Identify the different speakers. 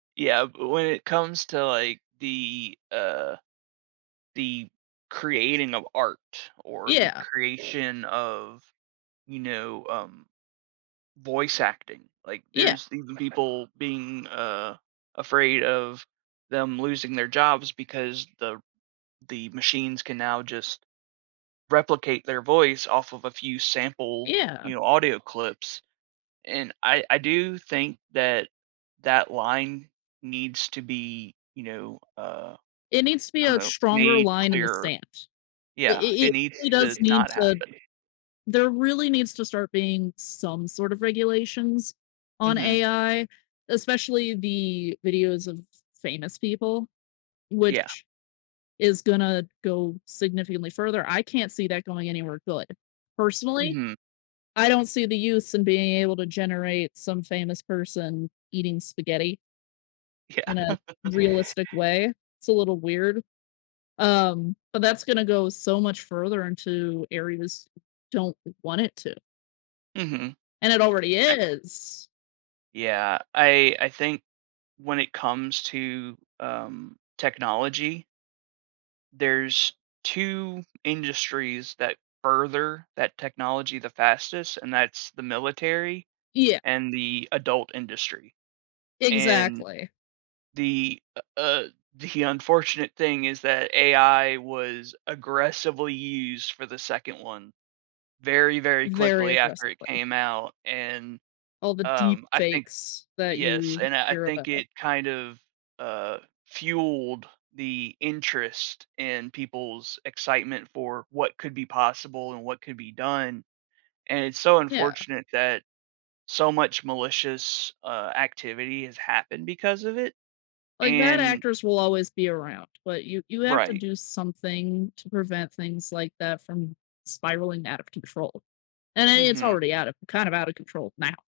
Speaker 1: Yeah, but when it comes to, like, the, uh, the creating of art or the
Speaker 2: Yeah.
Speaker 1: creation of, you know, um, voice acting, like,
Speaker 2: Yeah.
Speaker 1: there's even people being, uh, afraid of them losing their jobs because the the machines can now just replicate their voice off of a few sample,
Speaker 2: Yeah.
Speaker 1: you know, audio clips, and I I do think that that line needs to be, you know, uh,
Speaker 2: It needs to be
Speaker 1: I don't
Speaker 2: a
Speaker 1: know,
Speaker 2: stronger
Speaker 1: made
Speaker 2: line in the
Speaker 1: clear
Speaker 2: sand. It
Speaker 1: yeah,
Speaker 2: it
Speaker 1: it
Speaker 2: it
Speaker 1: needs
Speaker 2: really
Speaker 1: to
Speaker 2: does need
Speaker 1: not
Speaker 2: to
Speaker 1: happen.
Speaker 2: there really needs to start being some sort of regulations on
Speaker 1: Mhm.
Speaker 2: AI, especially the videos of famous people,
Speaker 1: Yeah.
Speaker 2: which is gonna go significantly further. I can't see that going anywhere good. Personally,
Speaker 1: Mhm.
Speaker 2: I don't see the use in being able to generate some famous person eating spaghetti
Speaker 1: Yeah.
Speaker 2: in a realistic way. It's a little weird, um, but that's gonna go so much further into areas don't want it to.
Speaker 1: Mhm.
Speaker 2: And it already
Speaker 1: I
Speaker 2: is.
Speaker 1: Yeah, I I think when it comes to, um, technology there's 2 industries that further that technology the fastest, and that's the military
Speaker 2: Yeah.
Speaker 1: and the adult industry, and
Speaker 2: Exactly.
Speaker 1: the, uh uh, the unfortunate thing is that AI was aggressively used for the 2nd one very, very
Speaker 2: Very
Speaker 1: quickly after it
Speaker 2: aggressively.
Speaker 1: came out, and,
Speaker 2: All the deep
Speaker 1: um, I think
Speaker 2: fakes that
Speaker 1: yes,
Speaker 2: you
Speaker 1: and I, uh,
Speaker 2: hear
Speaker 1: think
Speaker 2: about.
Speaker 1: it kind of, uh, fueled the interest in people's excitement for what could be possible and what could be done, and it's so
Speaker 2: Yeah.
Speaker 1: unfortunate that so much malicious, uh, activity has happened because of it,
Speaker 2: Like, bad
Speaker 1: and
Speaker 2: actors will always be around, but you you have to
Speaker 1: Right.
Speaker 2: do something to prevent things like that from spiraling out of control, and then it's
Speaker 1: Mhm.
Speaker 2: already out of kind of out of control now.